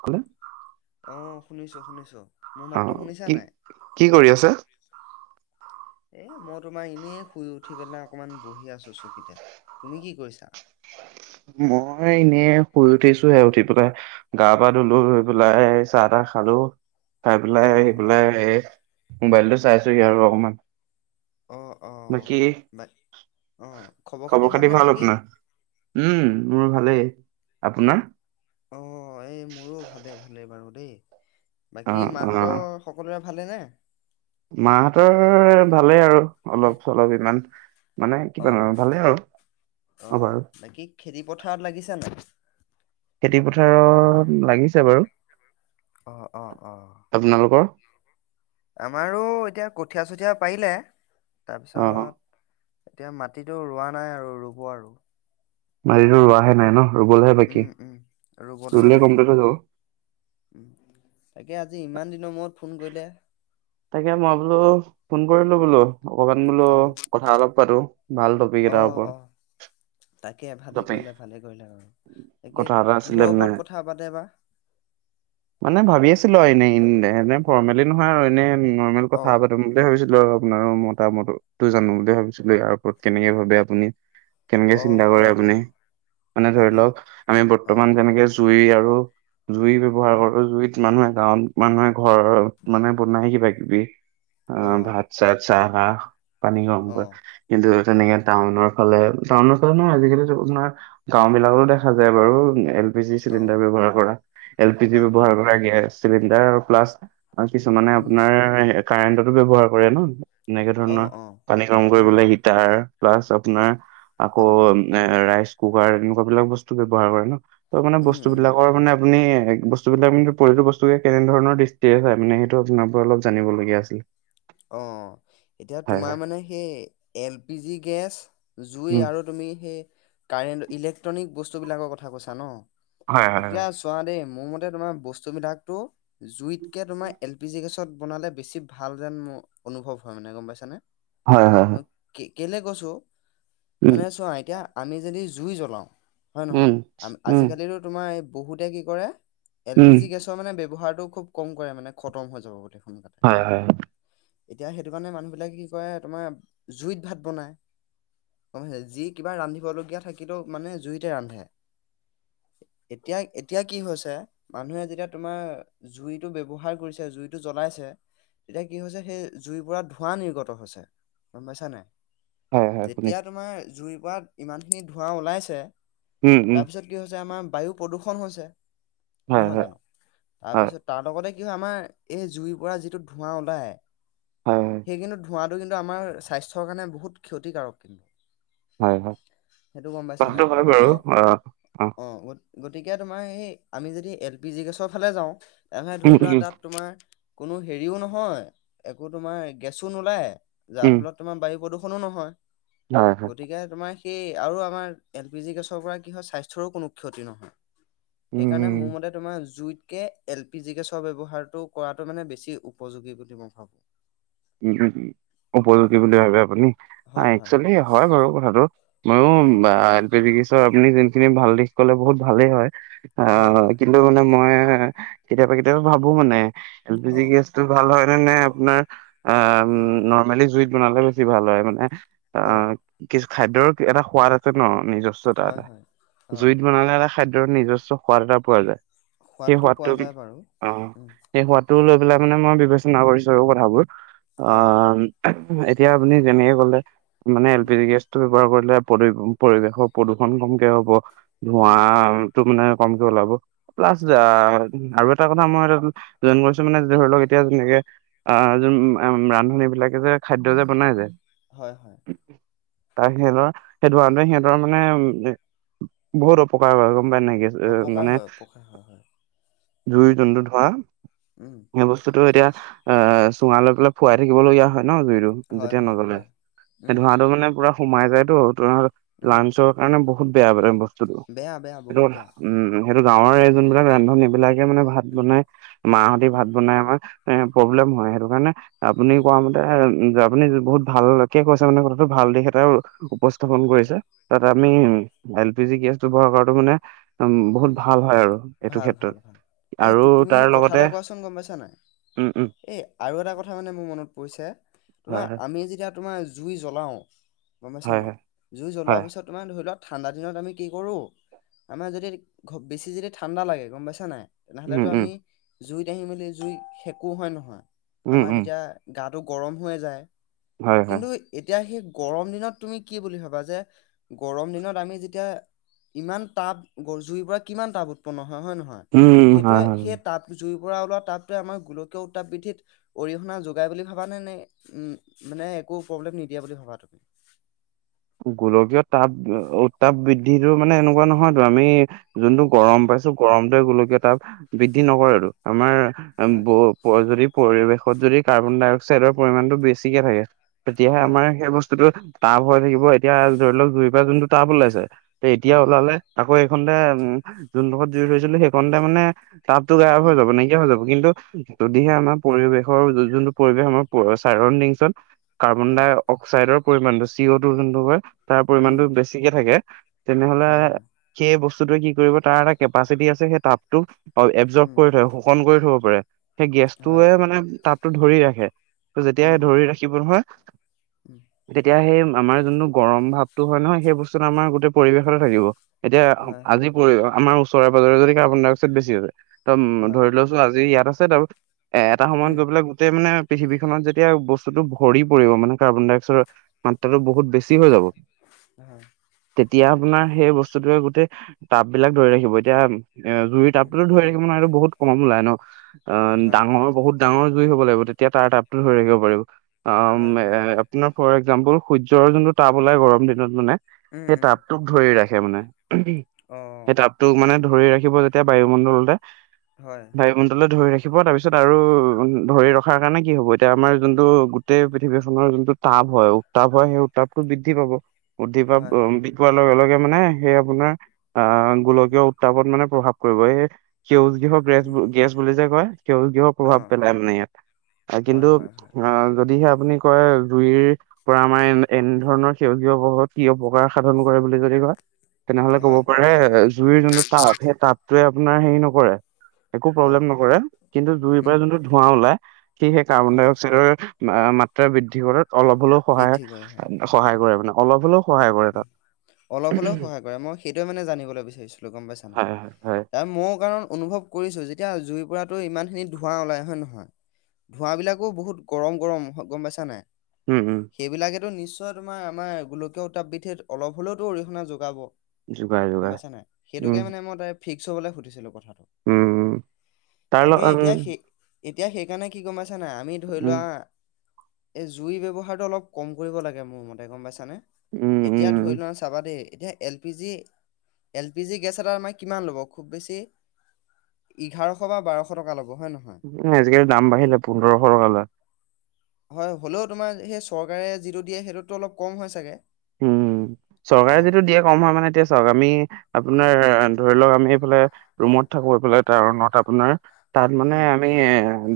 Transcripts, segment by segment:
কলে অ শুনিছো শুনিছো মোৰ মাতটো অ', শুনিছা কি কি কৰি আছা? নাই এই মই তোমাৰ এনেই শুই উঠি পেলাই অকণমান বহি আছোঁ চকীতে তুমি কি কৈৰিছা মই এনে শুই উঠিছোহে উঠি পেলাই গা পা ধলো ধুই পেলাই চাহ তাহ খালো চাই পেলাই অ সেই অ পেলাই এই মোবাইলতটো চাইছোহি আৰু অকমান অঁ অঁ বাকী বা অঁ খবৰ খাতি ভালনে বাকী উম মোৰ ভালেই আপোনাৰ অ এই মোৰো ভালেই ভালেই বাৰু দেই বাকী অ', মাহঁতৰ সকলোৰে ভালে নে মাহতৰ ভালেই আৰু অলপ চলপ ইমান মানে অ কিবানো ভালেই আৰু অ বাৰু খেতিপথাৰত লাগিছা নাই খেতি পথাৰত লাগিছে বাৰু অ অ অ উম আপোনালোকৰ? আমাৰো এতিয়া কঠীয়া চঠীয়া পাৰিলে অ', তাৰপিছত এতিয়া মাটিতো ৰোৱা নাই আৰু ৰুব আৰু মাটিতো ৰোৱাহে নাই ন' ৰুবলেহে বাকী উম উম ৰুবলৈহে ৰুলে বাকী অ কমপ্লিট হৈ যাব। উম তাকে আজি ইমান দিনৰ মূৰত ফোন কৰিলে। তাকে মই বোলো ফোন কৰিলো বোলো। অকমান বোলো অ', কথা অলপ পাতো ভাল টপিক এটাৰ অ', ওপৰত। অ', তাকে ভালে টপিক কৰিলা ভালে কৰিলা অ তাকে কথা এটা আছিলে কিহৰ মানে ওপৰত কথা পাতে বা? মানে ভাবি আছিলো আউ এনেই এনে ফৰ্মেলি নহয় আৰু এনে নৰ্মেল কথা অ', পাতিম বুলিয়ে ভাবিছিলো আউ আপোনাৰো মতামতো জানো বুলি ভাবিছিলো ইয়াৰ ওপৰত কেনেকে ভাবে আপুনি কেনেকে চিন্তা অ', কৰে। অ', অ', মানে ধৰি তাকে লওক আমি বৰ্তমান অ', যেনেকে জুই আৰু জুই ব্যৱহাৰ উম, কৰো জুইত মানুহে গাঁৱত মানুহে ঘৰত মানে বনাই কিবা কিবি অ' ভাত ছাত চাহ তাহ পানি অ', কিন্তু অ', তেনেকে টাউনৰ ফালে টাউনৰ ফালে নহয় আজিকালি আপোনাৰ গাও বিলাকতো দেখা যায় বাৰু এলি জি চিলিণ্ডাৰ অ', ব্যৱহাৰ কৰা এল পি জি হয়, হয়, ব্যৱহাৰ কৰা গেছ চিলিণ্ডাৰ প্লাছ আৰু কিছুমানে উম, আপোনাৰ কাৰেণ্টতো ব্যৱহাৰ কৰে ন এনেকে অ', ধৰণৰ অ', পানী গৰম উম, কৰিবলে হিটাৰ প্লাছ আপোনাৰ আকৌ অ', মানে ৰাইচ কুকাৰ এনেকুৱা বিলাক বস্তু ব্যৱহাৰ কৰে ন ত মানে উম, বস্তু উম, বিলাকৰ মানে আপুনি বস্তুবিলাক কিন্তু প্ৰয়োজনিয় বস্তু কেনে ধৰণৰ দৃষ্টিৰে হয় মানে সেইটো আপোনাৰ পৰা অলপ জানিব লগীয়া আছিলে। অ এতিয়া হয় তোমাৰ হয় মানে সেই এল পি জি গেছ জুই উম। আৰু তুমি সেই কাৰেণ্ট ইলেকট্ৰনিক বস্তু বিলাকৰ কথা কৈছা ন হয় হয় এতিয়া হয়। চোৱা দেই মোৰ মতে তোমাৰ বস্তু বিলাকটো জুইতকে তোমাৰ এল পি জি গেছত বনালে বেছি ভাল যেন মোৰ অনুভৱ হয় মানে গম পাইছানে হয় হয় হয় মই কে কেলে কৈছো উম মানে চোৱা এতিয়া আমি যদি জুই জ্বলাওঁ হয় উম নহয় উম আজিকালিতো তোমাৰ বহুতে কি কৰে এল পি উম জি গেছটো মানে ব্যৱহাৰটো খুব কম কৰে মানে খতম হৈ যাব বোলি সোনকালে। হয় হয়। এতিয়া সেইটো কাৰণে মানুহবিলাকে কি কৰে তোমাৰ জুইত ভাত বনাই। গম পাইছে যি কিবা ৰান্ধিবলগীয়া থাকিলেও মানে জুইতে ৰান্ধে। এতিয়া এতিয়া কি হৈছে মানুহে যেতিয়া তোমাৰ জুইটো ব্যৱহাৰ কৰিছে জুইটো জ্বলাইছে। তেতিয়া কি হৈছে সেই জুইবোৰত ধোঁৱা নিৰ্গত হৈছে গম পাইছা নাই। হয় হয় যেতিয়া শুনিছো তোমাৰ জুইৰ পৰা ইমানখিনি ধোঁৱা ওলাইছে উম উম তাৰপিছত কি হৈছে আমাৰ বায়ু প্ৰদূষণ হৈছে হয় নহয় হয় জানো। হয় তাৰপিছত তাৰ লগতে কি হয় আমাৰ এই জুইৰ পৰা যিটো ধোঁৱা ওলাই। উম সেই কিন্তু ধোঁৱাটো কিন্তু আমাৰ স্বাস্থ্যৰ কাৰণে বহুত ক্ষতিকাৰক কিন্তু। হয় হয় হয় সেইটো গম পাইছা কথাটো নাই হয় বাৰু গতিকে অ অ গ গতিকে তোমাৰ সেই আমি যদি এল পি জি গেছৰ ফালে যাওঁ তেনে উম ধৰি লোৱা উম তাত তোমাৰ কোনো হেৰিও নহয় একো তোমাৰ গেছো নোলায় যাৰ উম ফলত তোমাৰ বায়ু প্ৰদূষণো নহয় হয় হয় গতিকে তোমাৰ কি আৰু আমাৰ এল পি জি গেছৰ পৰা কি হয় স্বাস্থ্যৰো কোনো ক্ষতি নহয়। সেইকাৰণে মোৰ উম মতে তোমাৰ জুইতকে এল পি জি গেছৰ ব্যৱহাৰটো কৰাটো মানে বেছি উপযোগী বুলি মই ভাবোঁ। উম হুম। অ উপযোগী বুলি ভাবে আপুনি হয় হয় একচুৱেলি হয় বাৰু কথাটো মইও উম বা আপুনি যোনখিনি ভাল দিশ কলে বহুত ভালেই হয় হয় আহ হয় কিন্ত ত মানে মই কেতিয়াবা কেতিয়াবা ভাবো মানে L P uh G gas ত ভাল হয় নে আপোনাৰ আহ উম নৰ্মেলি জুইত বনালে বেছি ভাল হয় মানে অ কিচ খাদ্যৰ এটা সোৱাদ এটা ন নিজস্ব এটা হয় এটা হয় অ জুইত বনালে খাদ্যৰ নিজস্ব সোৱাদ এটা পোৱা যায় সেই সোৱাদটো পোৱা যায় বাৰু উম অ সেই সোৱাদটো লৈ পেলাই মানে মই বিবেচনা কৰিছো আৰু কথাবোৰ অ এতিয়া আপুনি যেনেকে কলে মানে L um P G gas ব্যৱহাৰ কৰিলে পৰিৱেশৰ প্ৰদূষণ কমকে হ'ব। ধোঁৱা উম, টো মানে কমকে ওলাব প্লাছ অ, আৰু এ এটা কথা মই জইন কৰিছোঁ মানে ধৰি লওক এতিয়া যেনেকে অ যোন ৰান্ধনী বিলাকে যে খাদ্য যে বনাই যে হয় হয় তাৰ সিহঁতৰ সেইটো কাৰণতে সিহঁতৰ মানে বহুত অপকাৰ কৰে গম পাই নাপায় এ অপকাৰ মানে হয়, অপকাৰ হয়, হয়, জুই উম, যোনটো ধোঁৱা উম, সেই বস্তু বটো এতিয়া অ চুঙা লৈ পেলাই ফুৱাই থাকিবলগীয়া হয় ন জুইট হয়, যেতিয়া হয়, নজ্বলে হয়, সেই উম, ধোঁৱাটো মানে সোমাই যায়তো তোমাৰ উম, লাঞ্চৰ কাৰণে বহুত বেয়া মানে বস্তুটো বেয়া বেয়া সেইটো বহুত কথা বেয়া, উম সেইটো উম, গাঁৱৰে যোনবিলাক ৰান্ধনী বিলাকে মানে ভাত উম, বনাই মাহাহতি উম, ভাত বনাই আমাৰ এ প্ৰব্লেম হয় সেইটো কাৰণে আপুনি উম, কোৱা মতে এ উ আপুনি বহুত ভাল কি কৈছে মানে কথাটো ভাল দিশ এটাই উপস্থাপন হয়, কৰিছে তাত আমি হয়, এল পি জি গেছটো ব্যৱহাৰ কৰাটো মানে উ বহুত উম, ভাল হয় আৰু এইটো ভাল, ক্ষেত্ৰত ভাল, ভাল, এই আৰু তু- তুমি তাৰ মোক কথা এটা লগতে কোৱাচোন গম পাইছা নাই? উম উম এই আৰু এটা কথা মানে মোৰ মনত পৰিছে তোমাৰ হয় হয় আমি যেতিয়া তোমাৰ জুই জ্বলাওঁ গম পাইছা হয় নাই হয় জুই জ্বলোৱাৰ হয় পিছত তোমাৰ ধৰি লোৱা ঠাণ্ডা দিনত আমি কি কৰোঁ আমাৰ যদি ঘ বেছি যদি ঠাণ্ডা লাগে গম পাইছা নাই উম তেনেহলেতো উম আমি জুইত আহি মেলি জুই সেকো হয় নহয় উম আমাৰ উম তেতিয়া গাটো গৰম হৈয়েই যায় হয় হয় কিন্তু এতিয়া সেই গৰম দিনত তুমি কি বুলি ভাবা যে গৰম দিনত আমি যেতিয়া ইমান তাপ জুইৰ পৰা কিমান তাপ উৎপন্ন হয় হয়ে নহয় উম উম হয় সেইটোৱে হয় সেই তাপ জুই পৰা ওলোৱা তাপটোৱে আমাৰ গোলকীয় উৎতাপ বৃদ্ধিত অৰিহণা যোগাই বুলি ভাবানে নে উম মানে একো প্ৰব্লেম নিদিয়ে বুলি ভাবা তুমি গোলকীয় তাপ উত্তাপ বৃদ্ধিটো মানে এনেকুৱা নহয়তো আমি যোনটো গৰম হয়। পাইছোঁ গৰম টোৱে গোলকীয়া তাপ বৃদ্ধি নকৰে টো আৰু আমাৰ হয়, বু যদি পৰিৱেশত যদি কাৰ্বন ডাই অক্সাইডৰ পৰিমাণটো বেছিকে থাকে তেতিয়াহে হয়, আমাৰ সেই বস্তুটো তাপ হৈ থাকিব এতিয়া ধৰি লওক জুইৰ পৰা যোনটো তাপ ওলাইছে এতিয়া হয়, ওলালে আকৌ এইকনতে উম যোন ডখত জুই ধৰিছিলোঁ সেইকনতে মানে তাপতো গায়ব হৈ উম, যাব নাইকিয়া হৈ যাব কিন্তু যদিহে হয়, আমাৰ পৰিৱেশৰ যোনটো পৰিৱেশ আমাৰ চাইৰডিংছত কাৰ্বন হয়, ডাই অক্সাইড পৰিমানটো চি অ'টো যোনটো কয় তাৰ পৰিমানটো উম, বেছিকে থাকে তেনেহলে হয়, হয়, সেই বস্তুটোৱে কি কৰিব তাৰ এটা কেপাচিটি আছে সেই তাপটো অ এবজৰভ উম, কৰি থয় শোখণ কৰি থব পাৰে সেই হয়, গেছটোৱে মানে তাপটো ধৰি ৰাখে উম, যেতিয়াই ধৰি ৰাখিব নহয় উম তেতিয়া সেই আমাৰ যোনটো গৰম ভাপটো হয় নহয় সেই বস্তুটো আমাৰ গোটেই পৰিৱেশতে থাকিব এতিয়া হয়, হয়, আজি পৰিবেশ আমাৰ ওচৰে পাজৰে যদি কাৰ্বন ডাই অক্সাইড বেছি হৈ যায় হয়, ধৰি লোৱা আজি ইয়াত আছে তাৰ পিছত এ এটা সময়ত উম, গৈ পেলাই গোটেই মানে পৃথিৱীখনত যেতিয়া বস্তুটো ভৰি পৰিব মানে কাৰ্বন ডাই অক্সাইডৰ তেতিয়া টো বহুত বেছি হৈ যাব হয়, তেতিয়া আপোনাৰ সেই বস্তুটোৱে গোটেই তাপ বিলাক ধৰি ৰাখিব এতিয়া এ জুইৰ উম, টাবটোতো ধৰি থাকিব নোৱাৰো, বহুত কম ওলায় ন! অ হয়, হয়, ডাঙৰ বহুত ডাঙৰ জুই হ'ব লাগিব তেতিয়া তাৰ তাপটো ধৰি ৰাখিব পাৰিব। অ হয়, হয়, হয়, আপোনাৰ ফৰ এক্জাম্পল সূৰ্যৰ যোনটো তাপ ওলাই গৰম দিনত মানে উম, সেই টাপটোক ধৰি ৰাখে মানে। অ, অ, তোক মানে ধৰি ৰাখিব যেতিয়া বায়ুমণ্ডলতে হয়! বায়ুমণ্ডলে ধৰি ৰাখিব, তাৰপিছত আৰু ধৰি ৰখাৰ কাৰণে কি হ'ব এতিয়া আমাৰ যোনটো গোটেই পৃথিৱীখনৰ যোনটো তাপ হয়, উত্তাপ হয়, সেই উত্তাপটো বৃদ্ধি পাব। বৃদ্ধি পাব হয়, হয়, হয়, লগে, লগে মানে সেই আপোনাৰ অ গোলকীয় উত্তাপত মানে প্ৰভাৱ কৰিব, এই সেউজ গৃহ উম, গেছবোৰ, গেছ বুলি যে কয় সেউজ গৃহই প্ৰভাৱ অ', পেলাই মানে ইয়াত। হয়, কিন্তু, হয়, হয়, আহ যদিহে আপুনি কয় জুইৰ পৰা আমাৰ এ এনেধৰণৰ সেউজ গৃহই কি অপকাৰ সাধন কৰে বুলি যদি কয় তেনেহলে কব হয়, পাৰে-জুইৰ যোনটো তাপ, সেই তাপটোৱে আপোনাৰ হেৰি নকৰে। একো প্ৰব্লেম অ', নকৰে, কিন্তু জুইৰ পৰা উম, যোনটো ধোঁৱা ওলাই, সেই হয়, কাৰ্বন-ডাই-অক্সাইডৰ মাত্ৰা বৃদ্ধি কৰাত অলপ হ'লেও সহায় বৃদ্ধি কৰে হয়, সহায় উম, কৰে মানে। অলপ হলও অলপ হ'লেও সহায় কৰে, মই সেইটোয়ে মানে জানিবলৈ বিচাৰিছিলো গম পাইছানে। হয় হয় হয় কাৰণ, মও কাৰণ অনুভৱ কৰিছো, যেতিয়া জুইৰ পৰাতো ইমান খিনি ধোঁৱা ওলাই হয় নে নহয়? ধোঁৱাবিলাকো বহুত গৰম গৰম হয়, গম পাইছা নাই। উম, উম! সেইবিলাকেতো নিশ্চয় তোমাৰ আমাৰ গোলকীয় উত্তাপবৃদ্ধিত অলপ হলেওতো অৰিহণা যোগাব। যোগাৰ গম যোগাৰ পাইছা নাই? সেইটোকে উম মানে মই তাই ফিক্স হবলৈ সুধিছিলো কথাটো, উম তাৰ তাকে লগত এতিয়া সেই এতিয়া সেইকাৰণে কি গম পাইছা নাই, আমি ধৰি উম লোৱা এই জুই ব্যৱহাৰটো অলপ কম কৰিব লাগে, মোৰ মতে গম পাইছানে। উম! এতিয়া ধৰি উম লোৱা চাবা দেই এতিয়া L P G L P G gas এটা আমাৰ কিমান ল'ব? খুব বেছি এঘাৰশ বা বাৰশ টকা ল'ব হয় নহয়। আজিকালি দাম কিন- বাঢ়িলে পোন্ধৰশ টকা লয়। হয়, হ'লও তোমাৰ সেই চৰকাৰে যিটো দিয়ে সেইটোততো অলপ কম হয় চাগে? উম! অ চৰকাৰে যিটো দিয়ে কম হয় মানে এতিয়া চাওক আমি উম আপোনাৰ ধৰি লওক আমি এইফালে ৰুমত থাকো এইফালে টাউনত আপোনাৰ তাত মানে উম আমি এ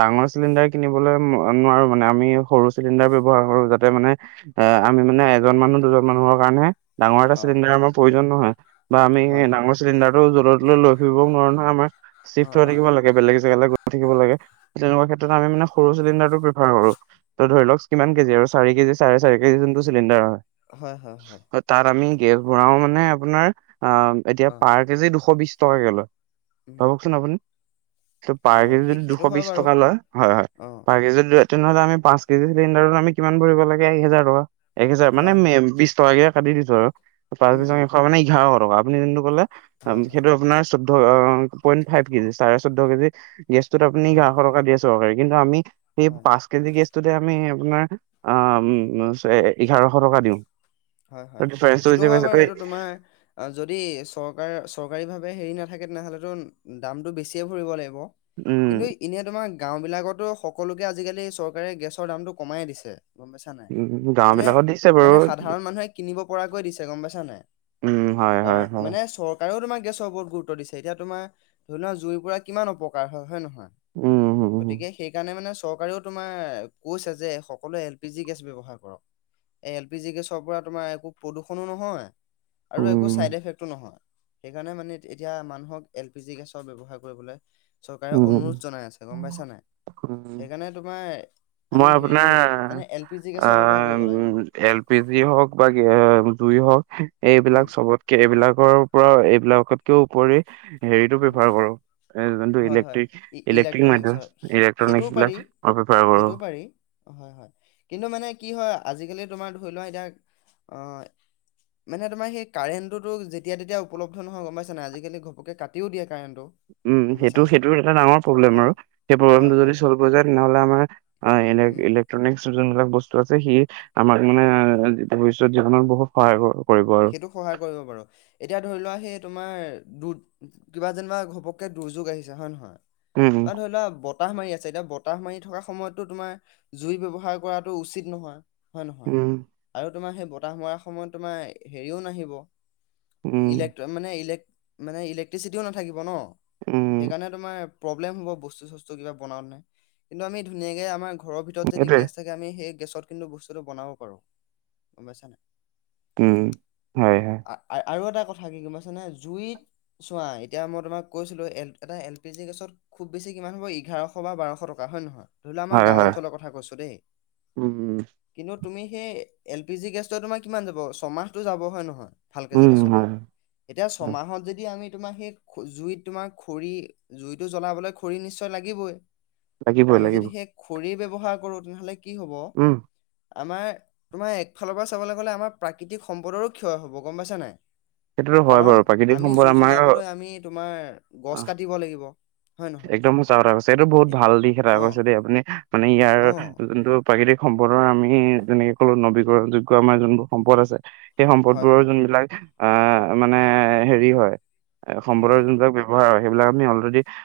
ডাঙৰ চিলিণ্ডাৰ কিনিবলৈ নোৱাৰোঁ, মানে আমি সৰু চিলিণ্ডাৰ ব্যৱহাৰ কৰোঁ যাতে মানে আহ, আমি মানে এজন মানুহ, দুজন মানুহৰ কাৰণেহে। ডাঙৰ এটা অ চিলিণ্ডাৰ আমাৰ প্ৰয়োজন নহয়! বা আমি হয় হয় ডাঙৰ চিলিণ্ডাৰটো জলৈ তলৈ ফুৰিবও নোৱাৰো নহয় আমাৰ অ চিফ্ট হৈ অ থাকিব লাগে বেলেগ জেগালৈ গৈ থাকিব লাগে। তেনেকুৱা ক্ষেত্ৰত আমি মানে সৰু চিলিণ্ডাৰটো প্ৰিফাৰ কৰো, ত ধৰি লওক কিমান কেজি আৰু চাৰি কেজি, চাৰে চাৰি কেজি যোনটো চিলিণ্ডাৰ হয়। হয়, হয়, হয়, তাত, আমি গেছ ভৰাও মানে-আপোনাৰ অ এতিয়া অ পাৰ কেজি দুশ বিশ টকাকে লয়। উম ভাবকচোন আপুনি ত পাৰ অ কেজি সেই সেইটো দুশ হয় বিশ বাৰু টকা লয়, হয় হয় অ পাৰ কেজি তেনেহলে আমি পাঁচ কেজি চিলিণ্ডাৰটোত আমি কিমান ভৰিব লাগে এক হেজাৰ টকা। এক হেজাৰ মানে হয় মে হয় বিশ টকাকে কাটি দিছো আৰু তাৰ উম পিছত উম এশ মানে এঘাৰশ টকা, আপুনি যোনটো কলে হয় হয় সেইটো আপোনাৰ চৌধ, পইণ্ট ফাইভ কেজি! চাৰে চৌধ কেজি গেছটোত আপুনি হয় এঘাৰশ টকা দি আছে চৰকাৰে কিন্তু আমি সেই হয় পাচ [inaudible] কেজি গেছতোতে আমি আপোনাৰ [unintelligible] এঘাৰশ টকা দিওঁ। হয়-হয়, ডিফাৰেন্সটো সেইটো বুজি হয় পাইছা বাৰু এইটো তোমাৰ [inaudible] যদি চৰকাৰ চৰকাৰীভাৱে হেৰি নাথাকে তেনেহ'লেতো দামটো বেছিয়ে ভৰিব লাগিব। [unintelligible] উম কিন্তু এনেই তোমাৰ গাওঁবিলাকতো সকলোকে আজিকালি চৰকাৰে গেছৰ দামটো কমাই দিছে। [inaudible] গম পাইছা নাই? উম গাওঁ বিলাকত দিছে বাৰু মানে-মানে সাত [inaudible] সাধাৰণ মানুহে কিনিব পৰাকৈ দিছে গম পাইছা নাই? উম হয় হয় [unintelligible] হয় মানে চৰ চৰকাৰেও তোমাৰ গেছৰ ওপৰত গুৰুত্ব দিছে। এতিয়া তোমাৰ ধৰি লোৱা জুইৰ পৰা কিমান অপকাৰ হয় নে নহয়? [unintelligible] উম উম গতিকে সেইকাৰণে মানে চৰকাৰেও তোমাৰ কৈছে যে সকলোৱে এলপিজি গেছ ব্যৱহাৰ কৰক। [unintelligible] [inaudible] এলপিজি গেছৰ পৰা তোমাৰ একো প্ৰদূষণো নহয় আৰু একো উম চাইড এফেক্টো নহয়। সেইকাৰণে মানে এতিয়া মানুহক এলপিজি গেছৰ ব্যৱহাৰ কৰিবলৈ [inaudible] চৰকাৰে উম অনুৰোধ জনাই আছে, গ'ম পাইছা নাই? [unintelligible] উম সেইকাৰণে তোমাৰ মই আমি হেৰি কৰ আপোনাৰ মানে এলপিজি গেছৰ ব্যৱহাৰ কৰিব লাগে। [unintelligible] এলপিজি হওঁক বা [unintelligible] জুই হওঁক উম এইবিলাক চবত [unintelligible] এইবিলাকৰ পৰাও এইবিলাকৰ উপৰি হেৰিতো উম ব্যৱহাৰ কৰোঁ যোনটো হয় হয় ইলেক্ট্ৰিক ইলেক্ট্ৰিক-ইলেক্ট্ৰিক ইলেক্ট্ৰনিকছ মাধ্যম হয় ইলেক্ট্ৰনিক সেইটোও বিলাক মই ব্যৱহাৰ কৰোঁ। [unintelligible] হয়-হয়। কিন্তু মানে কি হয় আজিকালি তোমাৰ ধৰি লোৱা এতিয়া অঁ [unintelligible] মানে তোমাৰ সেই কাৰেণ্টটোতো যেতিয়া তেতিয়া উপলব্ধ নহয় গ'ম পাইছা নাই আজিকালি ঘপকে কাটি [inaudible] কাটিও দিয়ে কাৰেণ্টটো। [inaudible] উম! গম পাইছা নাই সেইটো-সেইটোৰ এটা ডাঙৰ প্ৰব্লেম অ আৰু সেই হয় প্ৰব্লেমটো যদি হয় চল্ভ হৈ যায় তেনেহ'লে আমাৰ [inaudible] হয় ইলেক-ইলেক [unintelligible] উম ইলেক্ট্ৰনিক যোনবিলাক বস্তু আছে সি আমাৰ মানে হয় ভৱিষ্যত জীৱনৰ বহুত [unintelligible] সহায় কৰিব-কৰিব আৰু। [inaudible] সেইটো সহায় কৰিব বাৰু [unintelligible] এতিয়া ধৰি লোৱা সেই তোমাৰ [unintelligible] কিবা যেনিবা ঘপককে দুৰ্যোগ আহিছে হয় নে নহয়। উম, অহ ধৰি লোৱা বত [unintelligible] বতাহ মাৰি আছে এতিয়া বতাহ মাৰি থকা সময়ততো তোমাৰ জুই ব্যৱহাৰ কৰাটো উচিত নহয়। [unintelligible] হয় নহয় উম। আৰু তোমাৰ সেই বতাহ মৰা সময়ত তোমাৰ হেৰিও নাহিব। [unintelligible] উম, ইলেকট মানে ইলেক মানে ইলেক্ট্ৰিচিটিও নাথাকিব ন উম, সেইকাৰণে তোমাৰ [unintelligible] প্ৰব্লেম হ'ব বস্তু-চস্তু কিবা বনাওতে। কিন্তু আমি ধুনীয়াকে আমাৰ ঘৰৰ ভিতৰত যদি এইটোৱে গেছ থাকে [unintelligible] গতিকে আমি সেই গেছত কিন্তু বস্তুটো বনাব পাৰো গ'ম পাইছা নাই। [unintelligible] উম! হয়। [unintelligible] [unintelligible] আৰু এটা কথা কি গ'ম পাইছানে জুইত চোৱা এতিয়া মই তোমাক কৈছিলো এ এটা এলপিজি গেছত [unintelligible] খুব বেছি কিমান হ'ব এঘাৰশ বা বাৰশ টকা হয় নহয়? [unintelligible] ধৰি লোৱা আমাৰ হয়, গাওঁ হয়। অঞ্চলৰ কথা কৈছো দেই উম, [unintelligible] কিন্তু তুমি সেই এলপিজি গেছটো তোমাৰ কিমান যাব ছমাহটো যাব হয় নহয়? [inaudible] ভালকৈ উম, যদি উম, চলায়। হয়, এতিয়া হয়, ছমাহত যদি আমি তোমাৰ সেই জুইত তোমাৰ খৰি [inaudible] জুইটো জ্বলাবলৈ খৰি নিশ্চয় লাগিবই। [inaudible] লাগিবই আমি যদি লাগিব সেই খৰি ব্যৱহাৰ কৰোঁ তেনেহ'লে কি হ'ব [unintelligible] উম, আমাৰ তোমাৰ একফালৰ পৰা চাবলৈ গ'লে আমাৰ প্ৰাকৃতিক সম্পদৰো ক্ষয় হ'ব গম পাইছা নাই? সেইটোতো [inaudible] হয় কাৰণ বাৰু প্ৰাকৃতিক আমি সম্পদ জুই আমাৰ জ্বলাবলৈ আমি তোমাৰ গছ কাটিব লাগিব। [unintelligible] একদম সঁচা কথা কৈছে। এইটো বহুত এত- ভাল দিশ এটা অ কৈছে দেই আপুনি মানে ইয়াৰ অ যোনটো [unintelligible] প্ৰাকৃতিক সম্পদৰ আমি যেনেকে কলো নৱীকৰণযোগ্য আমাৰ যোনবোৰ সম্পদ আছে [inaudible] সেই হয় সম্পদবোৰৰ হয় যোনবিলাক আহ মানে হেৰি হয় সম্পদৰ হয় যোনবিলাক। সেইবিলাক আমি অলৰেডি-